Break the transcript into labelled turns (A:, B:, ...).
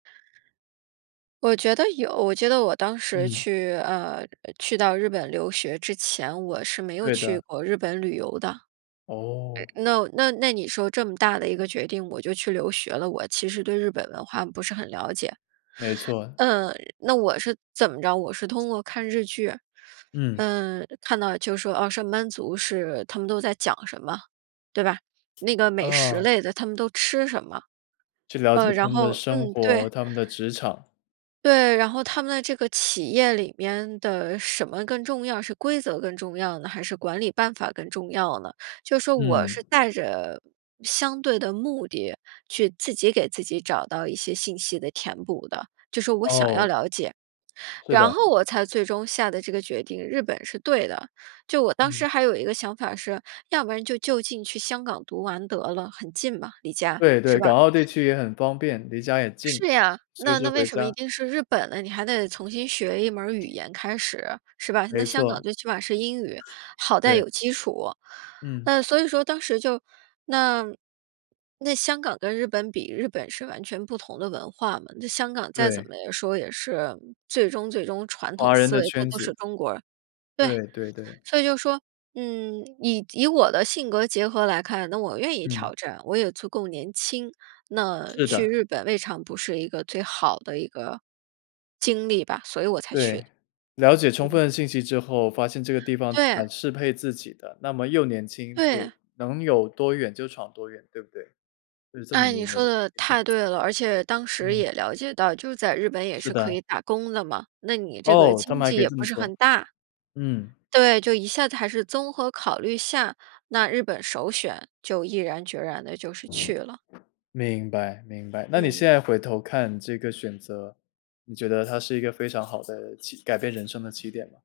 A: 我觉得有，我觉得我当时
B: 嗯。
A: 去，呃呃，去到日本留学之前，我是没有
B: 对
A: 去
B: 的。
A: 过日本旅游的。
B: 哦。
A: 那那那你说这么大的一个决定，我就去留学了，我其实对日本文化不是很了解。
B: 没错。
A: 嗯，那我是怎么着，我是通过看日剧，
B: 嗯。
A: 嗯，看到就说，呃，上班族是他们都在讲什么，对吧？那个美食
B: 嗯。
A: 类的，他们都吃什么？
B: 去了解
A: 呃，
B: 他
A: 然
B: 们的
A: 后
B: 生
A: 嗯，对。
B: 活、他们的职场。
A: 对，然后他们的这个企业里面的什么更重要，是规则更重要呢？还是管理办法更重要呢？就说我
B: 嗯。
A: 是带着相对的目的去自己给自己找到一些信息的填补的，就说我想要
B: 哦。
A: 了解。
B: 是的。
A: 然后我才最终下的这个决定，日本是对的。就我当
B: 嗯。
A: 时还有一个想法是，要不然就就近去香港读完得了，很近嘛，离家，
B: 对对，
A: 是
B: 港
A: 吧？
B: 澳地区也很方便，离家也近，
A: 是呀，
B: 随
A: 那
B: 时
A: 那为
B: 回
A: 什么一
B: 家。
A: 定是日本呢？你还得重新学一门语言开始，是吧？那
B: 没
A: 香
B: 错。
A: 港最起码是英语，好在
B: 对。
A: 有基础。
B: 嗯。
A: 嗯，所以说当时就，那那香港跟日本比，日本是完全不同的文化嘛，那香港再怎么
B: 对。
A: 说也是最终最终传统
B: 华人
A: 思
B: 的
A: 维，他
B: 圈
A: 都
B: 子。
A: 是中国人对，
B: 对对对。
A: 所以就说，嗯，以以我的性格结合来看，那我愿意
B: 嗯。
A: 挑战，我也足够年轻。那
B: 是
A: 去
B: 的。
A: 日本未尝不是一个最好的一个，经历吧，所以我才去
B: 对，
A: 的。
B: 了解充分的
A: 嗯。
B: 信息之后，发现这个地方
A: 对。
B: 蛮适配自己的，那么又年轻，
A: 对。
B: 又能有多远就闯多远，对不对？就是这么
A: 诶，
B: 的一
A: 你
B: 个
A: 说
B: 逻
A: 得
B: 辑。
A: 太对了，而且当时
B: 嗯。
A: 也了解到，就在日本也
B: 是
A: 是可
B: 的。
A: 以打工的嘛，那你这个
B: 哦，他
A: 经
B: 们还
A: 济
B: 可以
A: 也
B: 这么
A: 不是
B: 做。
A: 很大。
B: 嗯。
A: 对，就一下子还是综合考虑下，那日本首选就毅然决然地就是去了。
B: 明白明白，那你现
A: 嗯。
B: 在回头看这个选择，你觉得它是一个非常好的起改变人生的起点吗？